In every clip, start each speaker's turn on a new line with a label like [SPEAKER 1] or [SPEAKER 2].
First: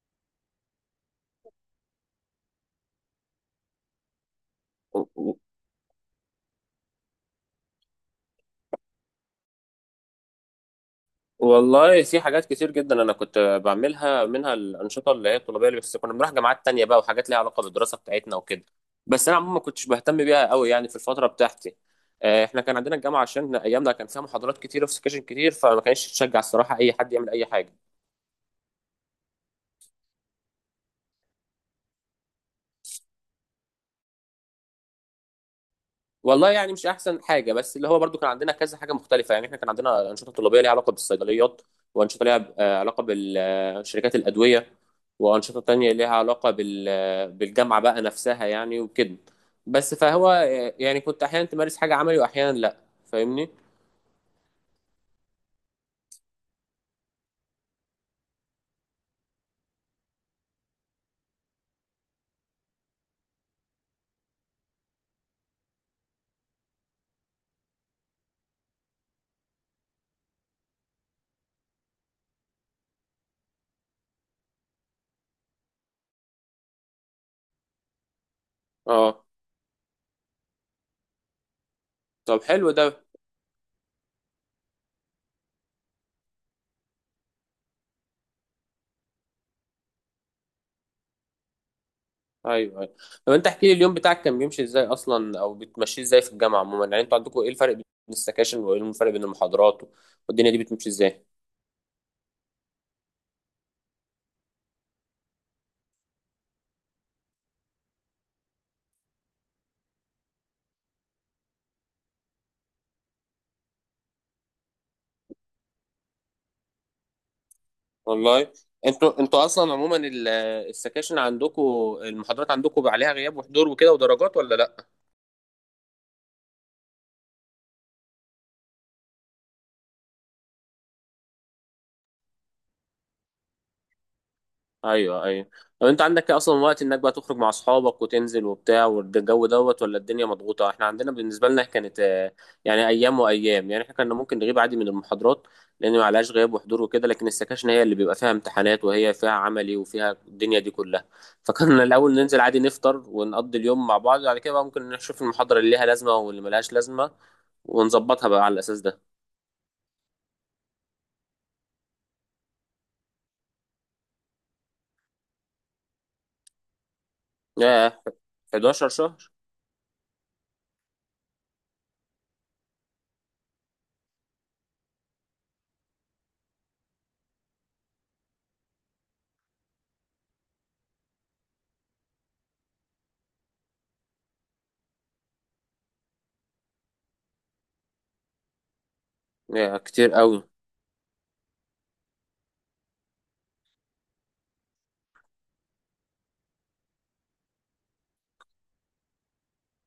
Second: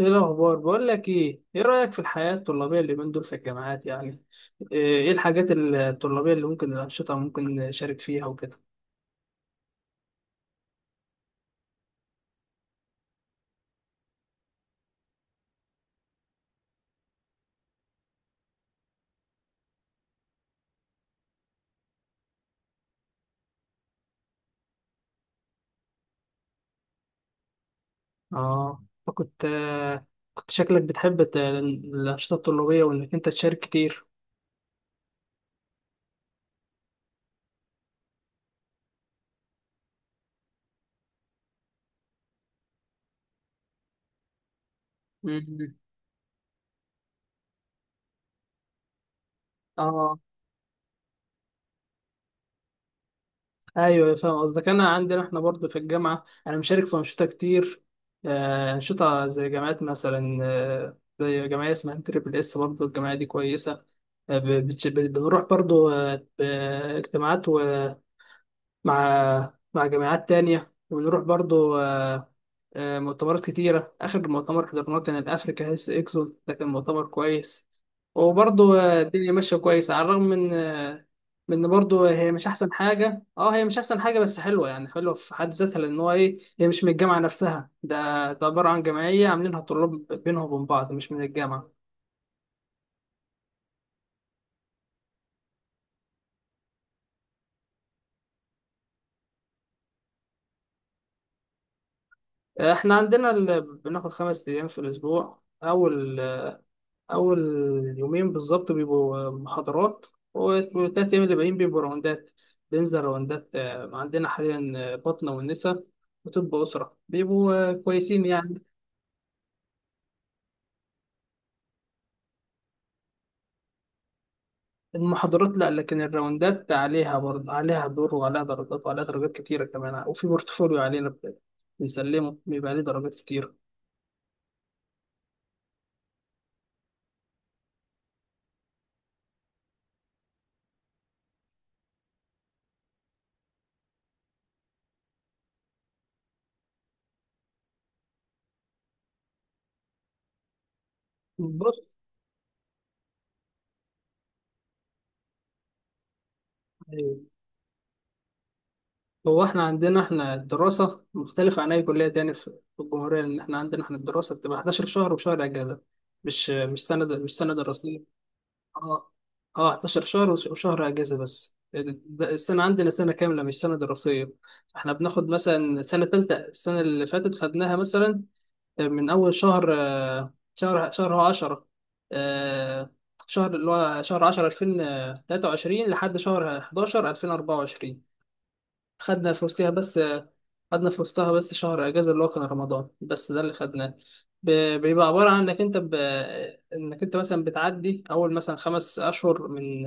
[SPEAKER 1] ايه الاخبار؟ بقول لك، ايه رايك في الحياه الطلابيه اللي من دول في الجامعات يعني؟ ايه؟ إيه
[SPEAKER 2] و-
[SPEAKER 1] الحاجات الطلابيه اللي ممكن، الانشطه ممكن نشارك فيها وكده؟
[SPEAKER 2] والله في حاجات كتير جدا انا كنت بعملها، منها الانشطه اللي هي الطلابيه اللي بس كنا بنروح جامعات تانية بقى، وحاجات ليها علاقه بالدراسه بتاعتنا وكده. بس انا عموما ما كنتش بهتم بيها قوي يعني في الفتره بتاعتي. احنا كان عندنا الجامعه عشان ايامنا كان فيها محاضرات كتيره وسكاشن كتير، فما كانش تشجع الصراحه اي حد يعمل اي حاجه.
[SPEAKER 1] اه، أنت كنت شكلك بتحب الانشطه الطلابيه وانك انت تشارك كتير.
[SPEAKER 2] والله يعني مش احسن حاجه، بس اللي هو برضو كان عندنا كذا حاجه مختلفه. يعني احنا كان عندنا انشطه طلابيه ليها علاقه بالصيدليات، وانشطه ليها علاقه بالشركات الادويه، وانشطه
[SPEAKER 1] مم.
[SPEAKER 2] تانية ليها علاقه بالجامعه بقى نفسها يعني وكده. بس
[SPEAKER 1] اه،
[SPEAKER 2] فهو يعني كنت احيانا تمارس حاجه عملي واحيانا لا. فاهمني؟
[SPEAKER 1] ايوه، أيوة، فاهم قصدك. انا عندنا احنا برضو في الجامعه، انا مشارك في انشطه كتير. انشطه زي جامعات مثلا، زي جمعيه اسمها تريبل اس، برضو الجمعيه دي كويسه. بنروح برضو اجتماعات مع جامعات تانية، وبنروح برضو مؤتمرات كتيرة. آخر مؤتمر حضرناه كان الأفريكا هيلث إكسبو، ده كان مؤتمر كويس. وبرضو
[SPEAKER 2] اه.
[SPEAKER 1] الدنيا ماشية كويس، على الرغم من من إن برضو هي
[SPEAKER 2] طب
[SPEAKER 1] مش
[SPEAKER 2] حلو
[SPEAKER 1] أحسن
[SPEAKER 2] ده.
[SPEAKER 1] حاجة. هي مش أحسن حاجة، بس حلوة يعني، حلوة في حد ذاتها، لأن هو إيه، هي مش من الجامعة نفسها. ده عبارة عن جمعية عاملينها طلاب بينهم وبين بعض، مش من الجامعة.
[SPEAKER 2] ايوه ايوه. طب انت احكي لي اليوم بتاعك كان بيمشي ازاي اصلا، او بتمشيه ازاي في الجامعه عموما؟ يعني انتوا عندكم ايه الفرق بين السكاشن وايه الفرق بين المحاضرات والدنيا دي بتمشي ازاي؟
[SPEAKER 1] إحنا عندنا بناخد 5 أيام في الأسبوع. أول يومين بالظبط بيبقوا محاضرات، والتلات أيام اللي باقيين بيبقوا راوندات. بننزل راوندات. عندنا حاليا باطنة والنسا وطب أسرة، بيبقوا كويسين
[SPEAKER 2] والله.
[SPEAKER 1] يعني.
[SPEAKER 2] انتوا اصلا عموما السكاشن عندكم، المحاضرات عندكم عليها غياب وحضور وكده ودرجات ولا لا؟
[SPEAKER 1] المحاضرات لأ، لكن الراوندات عليها برضه، عليها دور وعليها درجات، وعليها درجات كتيرة كمان. وفي بورتفوليو علينا بنسلمه بيبقى عليه درجات كتيرة.
[SPEAKER 2] ايوه ايوه. طب انت عندك اصلا وقت انك بقى تخرج مع اصحابك وتنزل وبتاع والجو دوت، ولا الدنيا مضغوطه؟ احنا عندنا، بالنسبه لنا كانت يعني ايام وايام. يعني احنا كنا ممكن نغيب عادي من المحاضرات لان ما عليهاش غياب وحضور وكده، لكن السكاشن هي اللي بيبقى فيها امتحانات وهي فيها عملي وفيها الدنيا دي كلها.
[SPEAKER 1] بص،
[SPEAKER 2] فكنا الاول ننزل عادي نفطر ونقضي اليوم مع بعض، بعد كده بقى ممكن نشوف المحاضره اللي ليها لازمه واللي ملهاش لازمه ونظبطها بقى على الأساس ده.
[SPEAKER 1] هو احنا عندنا احنا الدراسة مختلفة عن أي كلية تاني في الجمهورية، لأن احنا عندنا احنا الدراسة بتبقى 11 شهر وشهر أجازة. مش سنة، مش سنة دراسية.
[SPEAKER 2] ياه. 11
[SPEAKER 1] اه،
[SPEAKER 2] شهر؟
[SPEAKER 1] اه، 11 شهر وشهر أجازة، بس ده السنة عندنا سنة كاملة، مش سنة دراسية. احنا بناخد مثلا سنة تالتة، السنة اللي فاتت خدناها مثلا من أول شهر هو 10. آه، شهر اللي هو شهر 10 2023 لحد شهر 11 2024. خدنا في وسطها
[SPEAKER 2] ياه
[SPEAKER 1] بس.
[SPEAKER 2] كتير قوي.
[SPEAKER 1] خدنا في وسطها بس شهر اجازه اللي هو كان رمضان، بس ده اللي خدناه. بيبقى عباره عن انك انت مثلا بتعدي اول مثلا خمس اشهر من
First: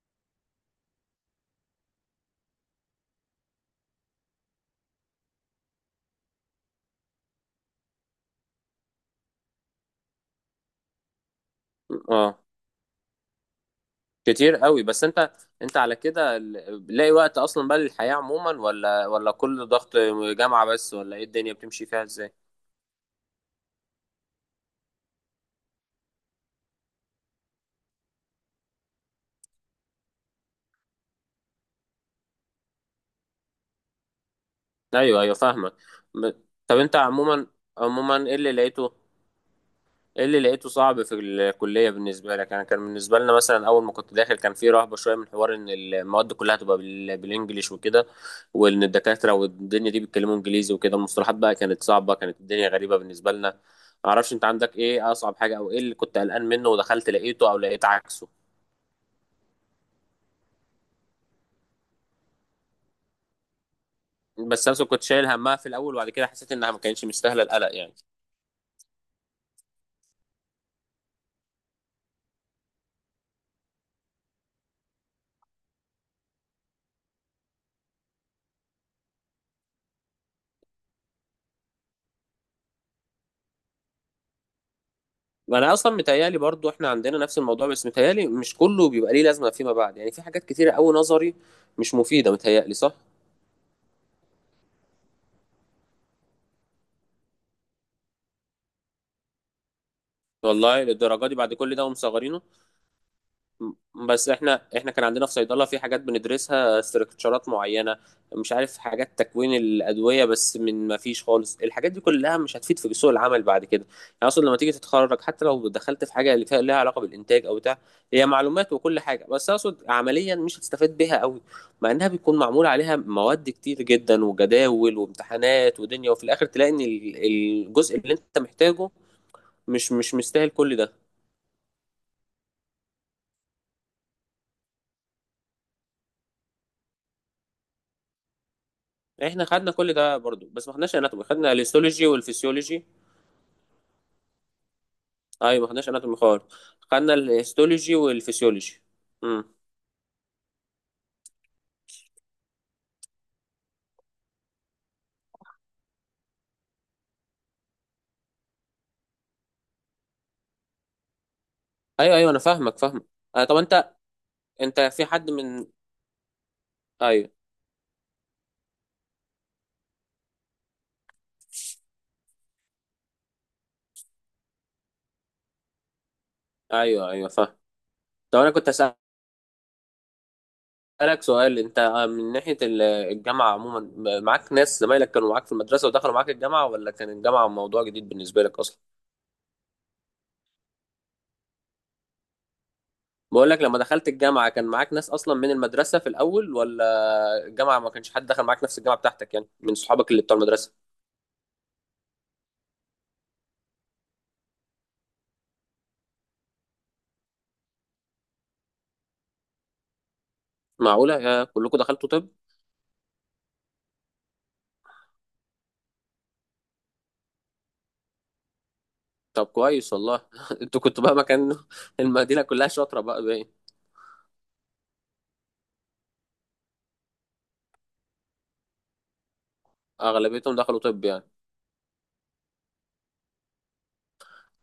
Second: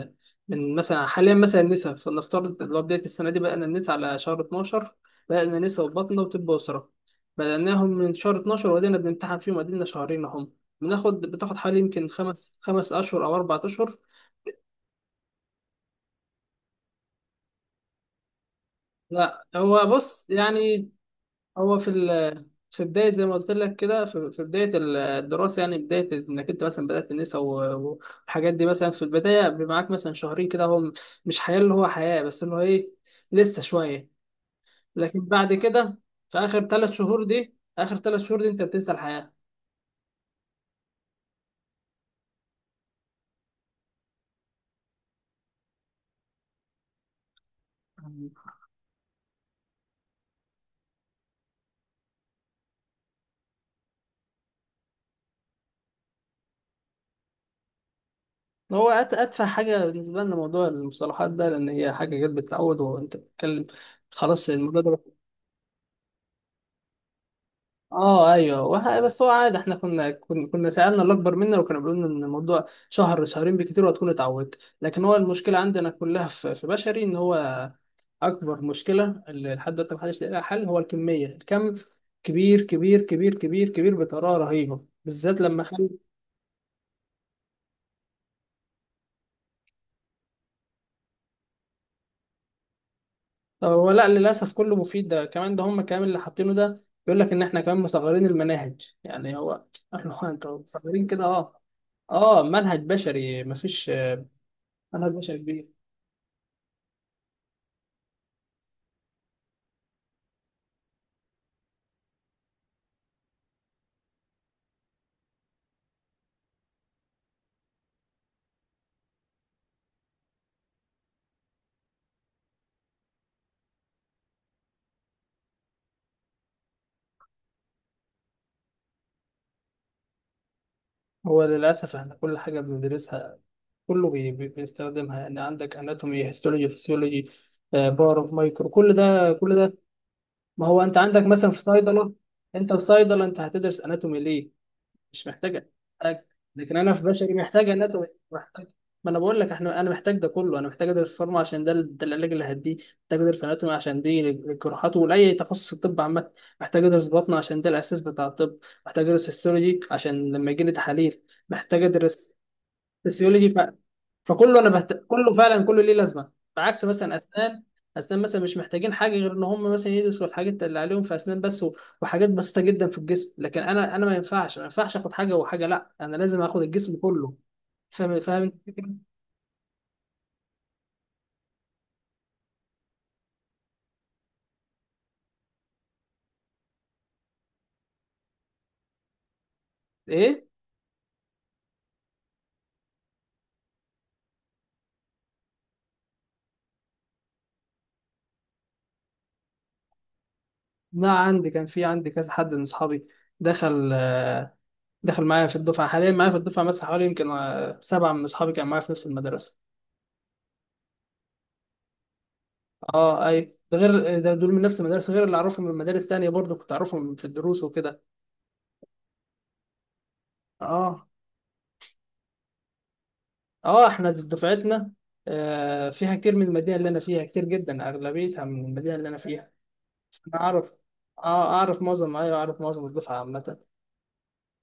[SPEAKER 1] من مثلا، حاليا مثلا النسا، فلنفترض اللي هو بدايه السنه دي بدأنا النسا على شهر 12. بدأنا نسا وبطنه وطب اسره، بدأناهم من شهر 12 وبدأنا بنمتحن فيهم، وادينا شهرين اهم. بناخد، بتاخد حوالي يمكن
[SPEAKER 2] اه
[SPEAKER 1] خمس اشهر او اربع اشهر.
[SPEAKER 2] كتير قوي. بس انت على كده لاقي وقت اصلا بقى للحياة عموما، ولا
[SPEAKER 1] لا،
[SPEAKER 2] كل
[SPEAKER 1] هو
[SPEAKER 2] ضغط
[SPEAKER 1] بص
[SPEAKER 2] جامعة
[SPEAKER 1] يعني،
[SPEAKER 2] بس؟ ولا ايه الدنيا
[SPEAKER 1] هو
[SPEAKER 2] بتمشي
[SPEAKER 1] في
[SPEAKER 2] فيها ازاي؟
[SPEAKER 1] في بداية، زي ما قلت لك كده، في بداية الدراسة، يعني بداية إنك أنت مثلا بدأت النسا والحاجات دي، مثلا في البداية بيبقى معاك مثلا شهرين كده، هو مش حياة، اللي هو حياة بس، اللي هو لسه شوية. لكن
[SPEAKER 2] ايوه ايوه
[SPEAKER 1] بعد
[SPEAKER 2] فاهمك.
[SPEAKER 1] كده،
[SPEAKER 2] ب-
[SPEAKER 1] في آخر
[SPEAKER 2] طب
[SPEAKER 1] ثلاث
[SPEAKER 2] انت
[SPEAKER 1] شهور
[SPEAKER 2] عموما،
[SPEAKER 1] دي، آخر
[SPEAKER 2] عموما
[SPEAKER 1] ثلاث
[SPEAKER 2] ايه
[SPEAKER 1] شهور دي
[SPEAKER 2] اللي
[SPEAKER 1] أنت
[SPEAKER 2] لقيته،
[SPEAKER 1] بتنسى الحياة.
[SPEAKER 2] ايه اللي لقيته صعب في الكلية بالنسبة لك؟ انا كان بالنسبة لنا مثلا اول ما كنت داخل كان في رهبة شوية من حوار ان المواد كلها تبقى بالانجليش وكده، وان الدكاترة والدنيا دي بيتكلموا انجليزي وكده. المصطلحات بقى كانت صعبة، كانت الدنيا غريبة بالنسبة لنا. معرفش انت عندك ايه اصعب حاجة، او ايه اللي كنت قلقان منه ودخلت لقيته او لقيت عكسه.
[SPEAKER 1] هو أتفه حاجة بالنسبة لنا موضوع المصطلحات ده، لأن هي حاجة جت بالتعود، وأنت بتتكلم خلاص
[SPEAKER 2] بس
[SPEAKER 1] الموضوع
[SPEAKER 2] انا كنت
[SPEAKER 1] ده.
[SPEAKER 2] شايل همها في الاول، وبعد كده حسيت انها ما كانتش مستاهلة القلق يعني.
[SPEAKER 1] اه، ايوه، بس هو عادي، احنا كنا سالنا اللي اكبر منا، وكانوا بيقولوا لنا ان الموضوع شهر شهرين بكتير وهتكون اتعودت. لكن هو المشكله عندنا كلها في بشري، ان هو اكبر مشكله اللي لحد دلوقتي محدش لاقي لها حل، هو الكميه، الكم كبير كبير كبير كبير كبير بطريقه رهيبه، بالذات
[SPEAKER 2] ما
[SPEAKER 1] لما
[SPEAKER 2] انا
[SPEAKER 1] خل
[SPEAKER 2] اصلا متهيالي برضو احنا عندنا نفس الموضوع، بس متهيالي مش كله بيبقى ليه لازمة فيما بعد. يعني في حاجات كتيرة قوي نظري مش مفيدة، متهيألي، صح؟
[SPEAKER 1] هو لا، للاسف كله مفيد، ده كمان، ده هم كمان اللي حاطينه ده، بيقول لك ان احنا كمان مصغرين المناهج، يعني هو احنا، هو انتوا
[SPEAKER 2] والله
[SPEAKER 1] مصغرين كده؟
[SPEAKER 2] للدرجه دي؟ بعد
[SPEAKER 1] اه،
[SPEAKER 2] كل ده ومصغرينه؟
[SPEAKER 1] اه، منهج بشري مفيش،
[SPEAKER 2] بس احنا كان
[SPEAKER 1] منهج
[SPEAKER 2] عندنا في
[SPEAKER 1] بشري
[SPEAKER 2] صيدله
[SPEAKER 1] كبير.
[SPEAKER 2] في حاجات بندرسها استراكشرات معينه، مش عارف، حاجات تكوين الادويه. بس من ما فيش خالص. الحاجات دي كلها مش هتفيد في سوق العمل بعد كده. يعني اصلا لما تيجي تتخرج حتى لو دخلت في حاجه اللي فيها لها علاقه بالانتاج او بتاع، هي معلومات وكل حاجه، بس اقصد عمليا مش هتستفاد بيها قوي، مع انها بيكون معمول عليها مواد كتير جدا وجداول وامتحانات ودنيا، وفي الاخر تلاقي ان الجزء اللي انت محتاجه مش مستاهل كل ده.
[SPEAKER 1] هو للأسف احنا كل حاجة بندرسها، كله بيستخدمها، يعني عندك اناتومي، هيستولوجي، فسيولوجي، باور، مايكرو، كل ده
[SPEAKER 2] احنا
[SPEAKER 1] كل
[SPEAKER 2] خدنا
[SPEAKER 1] ده.
[SPEAKER 2] كل ده برضو،
[SPEAKER 1] ما
[SPEAKER 2] بس ما
[SPEAKER 1] هو
[SPEAKER 2] خدناش
[SPEAKER 1] انت
[SPEAKER 2] اناتومي،
[SPEAKER 1] عندك مثلا
[SPEAKER 2] خدنا
[SPEAKER 1] في
[SPEAKER 2] الهيستولوجي
[SPEAKER 1] صيدلة، انت في
[SPEAKER 2] والفسيولوجي.
[SPEAKER 1] صيدلة انت هتدرس اناتومي ليه؟ مش
[SPEAKER 2] ايوه ما
[SPEAKER 1] محتاجة.
[SPEAKER 2] خدناش اناتومي
[SPEAKER 1] محتاج.
[SPEAKER 2] خالص.
[SPEAKER 1] لكن انا في
[SPEAKER 2] خدنا
[SPEAKER 1] بشري محتاج
[SPEAKER 2] الهيستولوجي
[SPEAKER 1] اناتومي، محتاج.
[SPEAKER 2] والفسيولوجي.
[SPEAKER 1] ما انا بقول
[SPEAKER 2] امم.
[SPEAKER 1] لك احنا، انا محتاج ده كله. انا محتاج ادرس فارما عشان ده، ده العلاج اللي هديه. محتاج ادرس اناتومي عشان دي الجراحات، ولاي تخصص في الطب عامة. محتاج ادرس بطن عشان ده الاساس بتاع الطب. محتاج ادرس هيستولوجي عشان لما يجي لي تحاليل. محتاج
[SPEAKER 2] ايوه ايوه
[SPEAKER 1] ادرس
[SPEAKER 2] انا فاهمك. آه
[SPEAKER 1] فسيولوجي
[SPEAKER 2] طب انت
[SPEAKER 1] فكله،
[SPEAKER 2] انت في حد
[SPEAKER 1] كله فعلا،
[SPEAKER 2] من؟
[SPEAKER 1] كله ليه لازمه. بعكس مثلا
[SPEAKER 2] ايوه.
[SPEAKER 1] اسنان، اسنان مثلا مش محتاجين حاجه غير ان هم مثلا يدرسوا الحاجات اللي عليهم في اسنان بس، وحاجات بسيطه جدا في الجسم. لكن انا ما ينفعش، انا ما ينفعش اخد حاجه وحاجه، لا، انا لازم اخد الجسم
[SPEAKER 2] ايوه ايوه
[SPEAKER 1] كله.
[SPEAKER 2] فاهم.
[SPEAKER 1] فاهم،
[SPEAKER 2] طب
[SPEAKER 1] فاهم
[SPEAKER 2] انا
[SPEAKER 1] أنت
[SPEAKER 2] كنت
[SPEAKER 1] الفكرة؟
[SPEAKER 2] اسالك سؤال. انت من ناحيه الجامعه عموما، معاك ناس زمايلك كانوا معاك في المدرسه ودخلوا معاك الجامعه، ولا كان الجامعه موضوع جديد بالنسبه لك اصلا؟
[SPEAKER 1] ايه؟
[SPEAKER 2] بقول لك لما دخلت الجامعه كان معاك ناس اصلا من المدرسه في الاول، ولا الجامعه ما كانش حد دخل معاك نفس الجامعه بتاعتك يعني، من صحابك اللي بتوع المدرسه؟
[SPEAKER 1] لا، عندي كان في، عندي كذا حد من اصحابي دخل دخل معايا في الدفعه. حاليا معايا في الدفعه مثلا حوالي يمكن سبعه من اصحابي كانوا معايا في نفس المدرسه.
[SPEAKER 2] معقولة؟ يا كلكم دخلتوا طب.
[SPEAKER 1] اه، اي، ده غير، ده دول من نفس المدرسه، غير اللي اعرفهم من مدارس تانية برضه كنت اعرفهم في الدروس وكده.
[SPEAKER 2] طب كويس والله انتوا كنتوا
[SPEAKER 1] اه،
[SPEAKER 2] بقى مكان المدينة كلها شاطرة بقى، باين.
[SPEAKER 1] اه، احنا دفعتنا فيها كتير من المدينه اللي انا فيها، كتير جدا، اغلبيتها من المدينه اللي انا فيها. انا
[SPEAKER 2] اغلبيتهم
[SPEAKER 1] اعرف،
[SPEAKER 2] دخلوا طب يعني؟
[SPEAKER 1] اه، اعرف معظم، ايوه اعرف معظم الدفعه عامه.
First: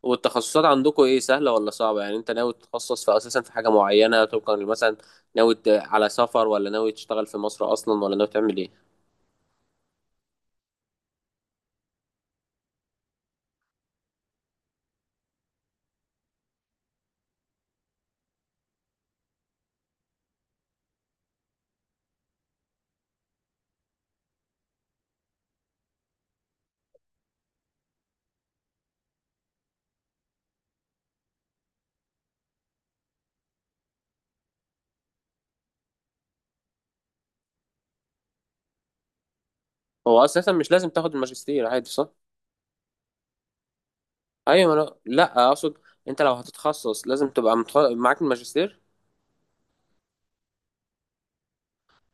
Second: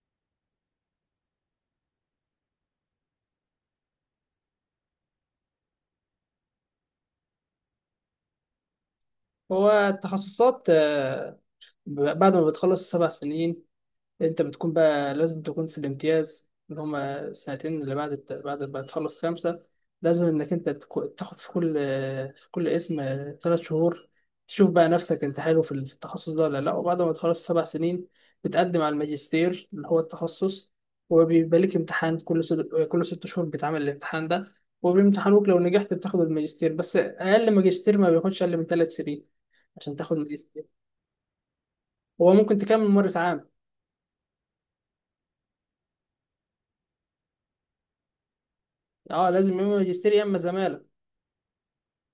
[SPEAKER 2] والتخصصات عندكم ايه، سهلة ولا صعبة؟ يعني انت ناوي تتخصص في اساسا في حاجة معينة طبقا مثلا؟ ناوي على سفر، ولا ناوي تشتغل في مصر اصلا، ولا ناوي تعمل ايه؟
[SPEAKER 1] هو التخصصات، بعد ما بتخلص السبع سنين، انت بتكون بقى لازم تكون في الامتياز، اللي هما السنتين اللي بعد بعد ما تخلص خمسة. لازم انك انت تاخد في كل اسم 3 شهور، تشوف بقى نفسك انت حلو في التخصص ده ولا لا. وبعد ما تخلص سبع سنين، بتقدم على الماجستير اللي هو التخصص. وبيبقى لك امتحان كل 6 شهور، بتعمل الامتحان ده. وبيمتحنوك، لو نجحت بتاخد الماجستير. بس اقل ماجستير ما بياخدش اقل من 3 سنين عشان تاخد
[SPEAKER 2] هو اساسا
[SPEAKER 1] ماجستير.
[SPEAKER 2] مش لازم تاخد الماجستير عادي، صح؟
[SPEAKER 1] هو ممكن تكمل ممارس عام.
[SPEAKER 2] ايوه، لا لا اقصد، انت لو هتتخصص لازم تبقى معاك الماجستير.
[SPEAKER 1] اه، لازم يا اما ماجستير يا اما زمالة.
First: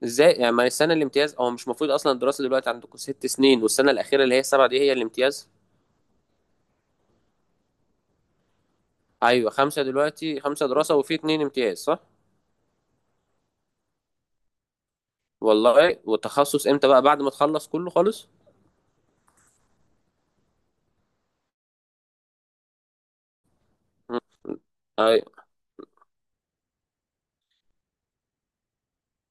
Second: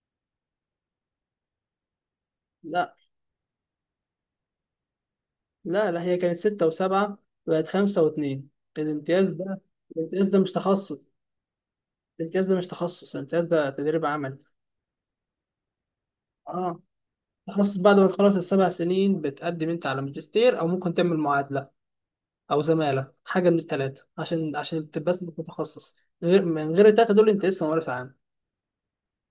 [SPEAKER 2] ازاي يعني؟ ما السنة الامتياز، او مش المفروض اصلا الدراسة دلوقتي
[SPEAKER 1] لا،
[SPEAKER 2] عندكم ست سنين والسنة الاخيرة اللي هي السبعة دي هي الامتياز؟
[SPEAKER 1] لا، لا، هي كانت ستة وسبعة، بقت خمسة واتنين. الامتياز
[SPEAKER 2] ايوه،
[SPEAKER 1] ده،
[SPEAKER 2] خمسه
[SPEAKER 1] الامتياز ده
[SPEAKER 2] دلوقتي،
[SPEAKER 1] مش
[SPEAKER 2] خمسه دراسه
[SPEAKER 1] تخصص،
[SPEAKER 2] وفي اتنين امتياز، صح؟
[SPEAKER 1] الامتياز ده مش تخصص، الامتياز ده تدريب عمل.
[SPEAKER 2] والله. والتخصص
[SPEAKER 1] اه،
[SPEAKER 2] امتى بقى، بعد ما تخلص
[SPEAKER 1] تخصص
[SPEAKER 2] كله
[SPEAKER 1] بعد ما
[SPEAKER 2] خالص؟
[SPEAKER 1] تخلص السبع سنين، بتقدم انت على ماجستير، او ممكن تعمل معادلة، او زمالة، حاجة من التلاتة عشان تبقى
[SPEAKER 2] ايوه.
[SPEAKER 1] اسمك متخصص. غير من غير التلاتة دول، انت لسه ممارس عام.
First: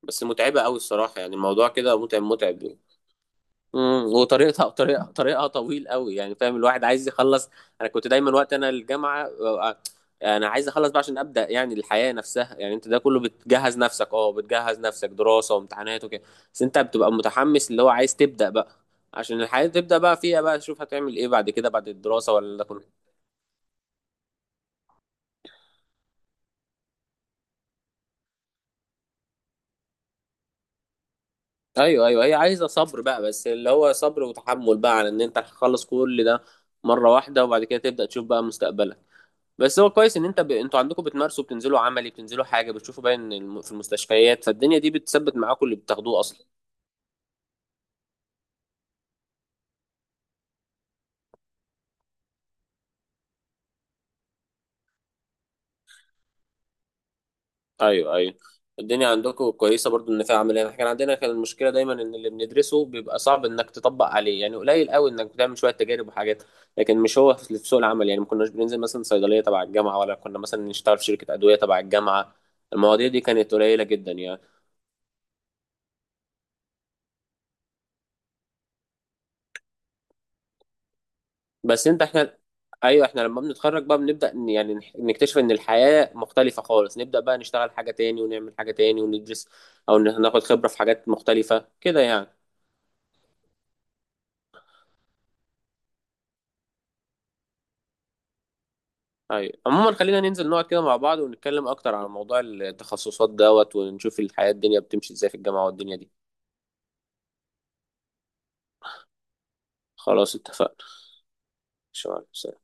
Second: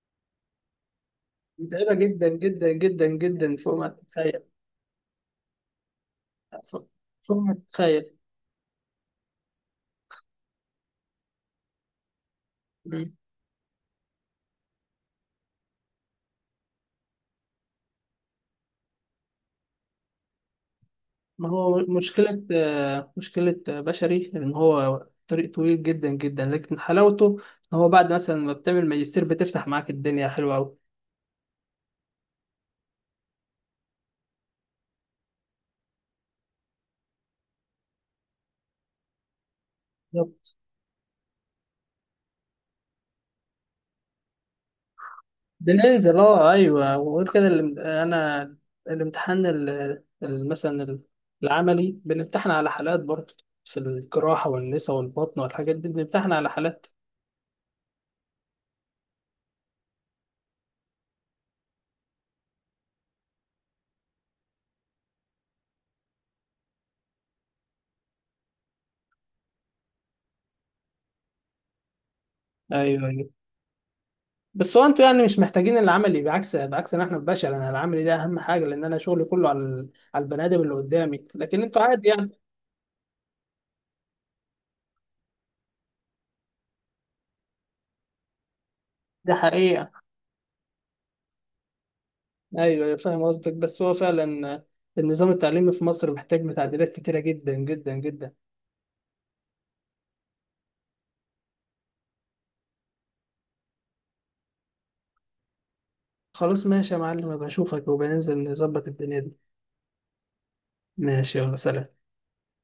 [SPEAKER 2] بس متعبه قوي الصراحه يعني، الموضوع
[SPEAKER 1] متعبة
[SPEAKER 2] كده متعب
[SPEAKER 1] جدا
[SPEAKER 2] متعب
[SPEAKER 1] جدا
[SPEAKER 2] يعني.
[SPEAKER 1] جدا جدا، فوق ما
[SPEAKER 2] امم.
[SPEAKER 1] تتخيل.
[SPEAKER 2] وطريقتها طريقها طويل قوي يعني، فاهم؟ الواحد عايز
[SPEAKER 1] فوق
[SPEAKER 2] يخلص.
[SPEAKER 1] ما
[SPEAKER 2] انا كنت
[SPEAKER 1] تتخيل.
[SPEAKER 2] دايما وقت انا الجامعه، انا عايز اخلص بقى عشان ابدا يعني الحياه نفسها. يعني انت ده كله بتجهز نفسك، اه بتجهز نفسك دراسه وامتحانات وكده، بس انت بتبقى متحمس اللي هو عايز تبدا بقى، عشان الحياه تبدا بقى فيها بقى، تشوف هتعمل ايه
[SPEAKER 1] ما
[SPEAKER 2] بعد كده
[SPEAKER 1] هو
[SPEAKER 2] بعد الدراسه
[SPEAKER 1] مشكلة
[SPEAKER 2] ولا.
[SPEAKER 1] آه، مشكلة بشري إن هو طريق طويل جدا جدا، لكن حلاوته إن هو بعد مثلا ما بتعمل ماجستير بتفتح معاك الدنيا حلوة أوي.
[SPEAKER 2] ايوه ايوه. هي عايزه صبر بقى، بس اللي هو صبر وتحمل بقى على ان انت هتخلص كل ده مره واحده، وبعد كده تبدا تشوف بقى مستقبلك. بس هو كويس ان انت
[SPEAKER 1] بالظبط.
[SPEAKER 2] انتوا عندكم بتمارسوا، بتنزلوا عملي، بتنزلوا حاجه بتشوفوا، باين في المستشفيات، فالدنيا دي بتثبت معاكم اللي
[SPEAKER 1] بننزل.
[SPEAKER 2] بتاخدوه اصلا.
[SPEAKER 1] أه، أيوه، وغير كده أنا الامتحان مثلا العملي بنمتحن على حالات برضه، في الجراحة والنسا والبطن والحاجات دي بنمتحن على حالات.
[SPEAKER 2] ايوه ايوه. الدنيا عندكم كويسه برضو ان فيها عمليه. احنا كان عندنا كان المشكله دايما ان اللي بندرسه بيبقى صعب انك تطبق عليه يعني. قليل قوي انك بتعمل شويه تجارب وحاجات، لكن مش هو في سوق العمل. يعني ما كناش بننزل مثلا صيدليه تبع الجامعه، ولا كنا مثلا نشتغل في شركه ادويه تبع الجامعه.
[SPEAKER 1] أيوه،
[SPEAKER 2] المواضيع دي
[SPEAKER 1] أيوه،
[SPEAKER 2] كانت قليله جدا يعني.
[SPEAKER 1] بس هو انتوا يعني مش محتاجين العملي، بعكس ان احنا البشر، انا العملي ده اهم حاجه، لان انا شغلي كله على على البني ادم اللي قدامي، لكن انتوا
[SPEAKER 2] بس انت،
[SPEAKER 1] عادي يعني.
[SPEAKER 2] احنا، ايوه احنا لما بنتخرج بقى بنبدا يعني نكتشف ان الحياه مختلفه خالص، نبدا بقى نشتغل حاجه تاني ونعمل حاجه تاني
[SPEAKER 1] ده
[SPEAKER 2] وندرس،
[SPEAKER 1] حقيقة.
[SPEAKER 2] او ناخد خبره في حاجات مختلفه كده يعني.
[SPEAKER 1] ايوه، أيوة، فاهم قصدك. بس هو فعلا النظام التعليمي في مصر محتاج تعديلات كتيره جدا جدا جدا.
[SPEAKER 2] ايوه. عموما خلينا ننزل نقعد كده مع بعض ونتكلم اكتر عن موضوع التخصصات دوت، ونشوف الحياة الدنيا بتمشي ازاي في الجامعة والدنيا دي.
[SPEAKER 1] خلاص ماشي يا معلم، بشوفك، وبننزل نظبط الدنيا دي.
[SPEAKER 2] خلاص اتفقنا.
[SPEAKER 1] ماشي، يلا سلام.
[SPEAKER 2] شكرا.